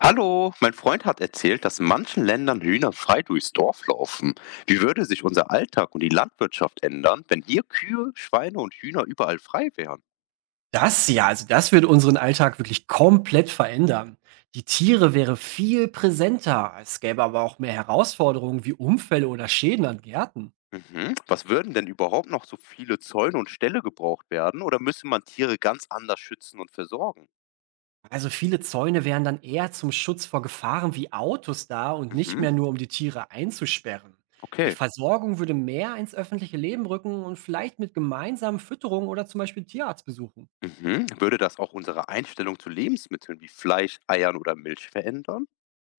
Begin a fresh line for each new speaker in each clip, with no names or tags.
Hallo, mein Freund hat erzählt, dass in manchen Ländern Hühner frei durchs Dorf laufen. Wie würde sich unser Alltag und die Landwirtschaft ändern, wenn hier Kühe, Schweine und Hühner überall frei wären?
Das ja, also das würde unseren Alltag wirklich komplett verändern. Die Tiere wäre viel präsenter. Es gäbe aber auch mehr Herausforderungen wie Unfälle oder Schäden an Gärten.
Mhm. Was würden denn überhaupt noch so viele Zäune und Ställe gebraucht werden oder müsste man Tiere ganz anders schützen und versorgen?
Also viele Zäune wären dann eher zum Schutz vor Gefahren wie Autos da und nicht
Mhm.
mehr nur um die Tiere einzusperren. Die
Okay.
Versorgung würde mehr ins öffentliche Leben rücken und vielleicht mit gemeinsamen Fütterungen oder zum Beispiel Tierarztbesuchen.
Mhm. Würde das auch unsere Einstellung zu Lebensmitteln wie Fleisch, Eiern oder Milch verändern?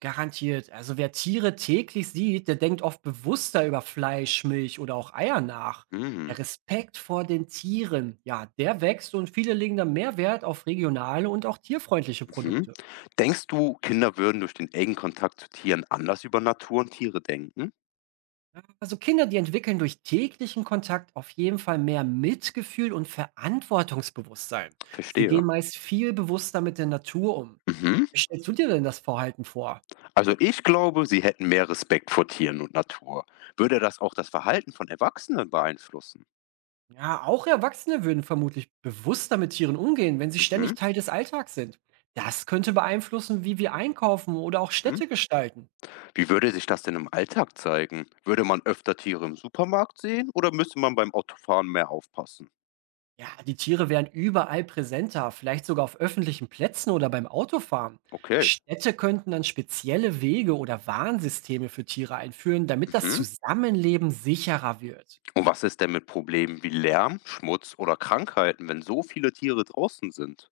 Garantiert. Also wer Tiere täglich sieht, der denkt oft bewusster über Fleisch, Milch oder auch Eier nach.
Mhm.
Der Respekt vor den Tieren, ja, der wächst und viele legen dann mehr Wert auf regionale und auch tierfreundliche
Mhm.
Produkte.
Denkst du, Kinder würden durch den engen Kontakt zu Tieren anders über Natur und Tiere denken?
Also Kinder, die entwickeln durch täglichen Kontakt auf jeden Fall mehr Mitgefühl und Verantwortungsbewusstsein. Sie
Verstehe.
gehen meist viel bewusster mit der Natur um.
Mhm.
Wie stellst du dir denn das Verhalten vor?
Also, ich glaube, sie hätten mehr Respekt vor Tieren und Natur. Würde das auch das Verhalten von Erwachsenen beeinflussen?
Ja, auch Erwachsene würden vermutlich bewusster mit Tieren umgehen, wenn sie ständig
Mhm.
Teil des Alltags sind. Das könnte beeinflussen, wie wir einkaufen oder auch
Mhm.
Städte gestalten.
Wie würde sich das denn im Alltag zeigen? Würde man öfter Tiere im Supermarkt sehen oder müsste man beim Autofahren mehr aufpassen?
Ja, die Tiere wären überall präsenter, vielleicht sogar auf öffentlichen Plätzen oder beim Autofahren.
Okay.
Städte könnten dann spezielle Wege oder Warnsysteme für Tiere einführen, damit das
Mhm.
Zusammenleben sicherer wird.
Und was ist denn mit Problemen wie Lärm, Schmutz oder Krankheiten, wenn so viele Tiere draußen sind?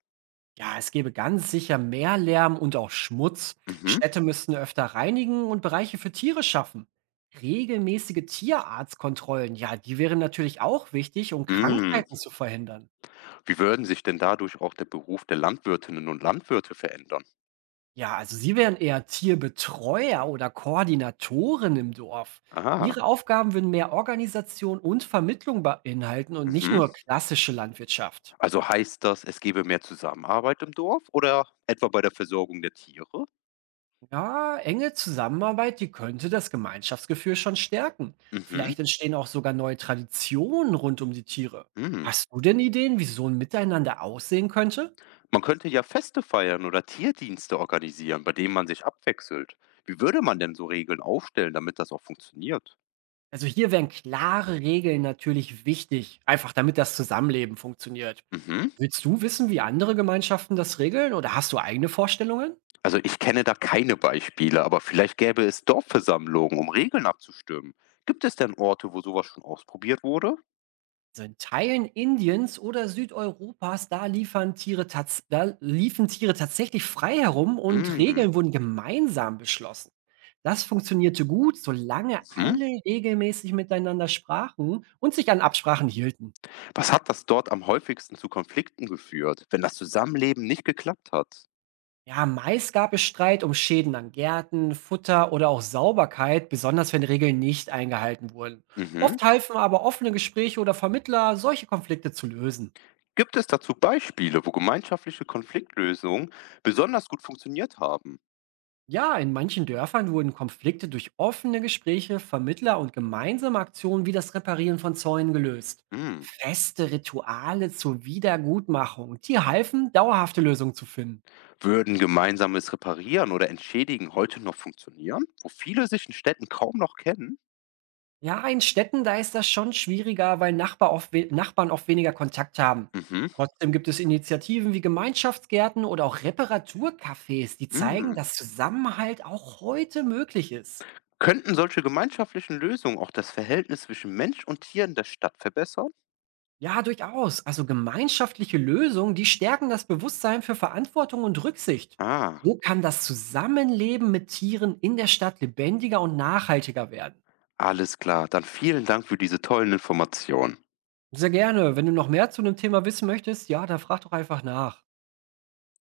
Ja, es gäbe ganz sicher mehr Lärm und auch Schmutz.
Mhm.
Städte müssten öfter reinigen und Bereiche für Tiere schaffen. Regelmäßige Tierarztkontrollen, ja, die wären natürlich auch wichtig, um
Mhm.
Krankheiten zu verhindern.
Wie würden sich denn dadurch auch der Beruf der Landwirtinnen und Landwirte verändern?
Ja, also sie wären eher Tierbetreuer oder Koordinatoren im Dorf. Ihre
Ah.
Aufgaben würden mehr Organisation und Vermittlung beinhalten und nicht
Mhm.
nur klassische Landwirtschaft.
Also heißt das, es gäbe mehr Zusammenarbeit im Dorf oder etwa bei der Versorgung der Tiere?
Ja, enge Zusammenarbeit, die könnte das Gemeinschaftsgefühl schon stärken.
Mhm.
Vielleicht entstehen auch sogar neue Traditionen rund um die Tiere.
Hm.
Hast du denn Ideen, wie so ein Miteinander aussehen könnte?
Man könnte ja Feste feiern oder Tierdienste organisieren, bei denen man sich abwechselt. Wie würde man denn so Regeln aufstellen, damit das auch funktioniert?
Also hier wären klare Regeln natürlich wichtig, einfach damit das Zusammenleben funktioniert.
Mhm.
Willst du wissen, wie andere Gemeinschaften das regeln oder hast du eigene Vorstellungen?
Also ich kenne da keine Beispiele, aber vielleicht gäbe es Dorfversammlungen, um Regeln abzustimmen. Gibt es denn Orte, wo sowas schon ausprobiert wurde?
Also in Teilen Indiens oder Südeuropas, da liefen Tiere tatsächlich frei herum und
Hm.
Regeln wurden gemeinsam beschlossen. Das funktionierte gut, solange
Mhm.
alle regelmäßig miteinander sprachen und sich an Absprachen hielten.
Was hat das dort am häufigsten zu Konflikten geführt, wenn das Zusammenleben nicht geklappt hat?
Ja, meist gab es Streit um Schäden an Gärten, Futter oder auch Sauberkeit, besonders wenn Regeln nicht eingehalten wurden.
Mhm.
Oft halfen aber offene Gespräche oder Vermittler, solche Konflikte zu lösen.
Gibt es dazu Beispiele, wo gemeinschaftliche Konfliktlösungen besonders gut funktioniert haben?
Ja, in manchen Dörfern wurden Konflikte durch offene Gespräche, Vermittler und gemeinsame Aktionen wie das Reparieren von Zäunen gelöst.
Hm.
Feste Rituale zur Wiedergutmachung, die halfen, dauerhafte Lösungen zu finden.
Würden gemeinsames Reparieren oder Entschädigen heute noch funktionieren, wo viele sich in Städten kaum noch kennen?
Ja, in Städten, da ist das schon schwieriger, weil Nachbarn oft weniger Kontakt haben.
Mhm.
Trotzdem gibt es Initiativen wie Gemeinschaftsgärten oder auch Reparaturcafés, die zeigen,
Hm.
dass Zusammenhalt auch heute möglich ist.
Könnten solche gemeinschaftlichen Lösungen auch das Verhältnis zwischen Mensch und Tier in der Stadt verbessern?
Ja, durchaus. Also gemeinschaftliche Lösungen, die stärken das Bewusstsein für Verantwortung und Rücksicht.
Ah,
So kann das Zusammenleben mit Tieren in der Stadt lebendiger und nachhaltiger werden.
alles klar. Dann vielen Dank für diese tollen Informationen.
Sehr gerne. Wenn du noch mehr zu dem Thema wissen möchtest, ja, dann frag doch einfach nach.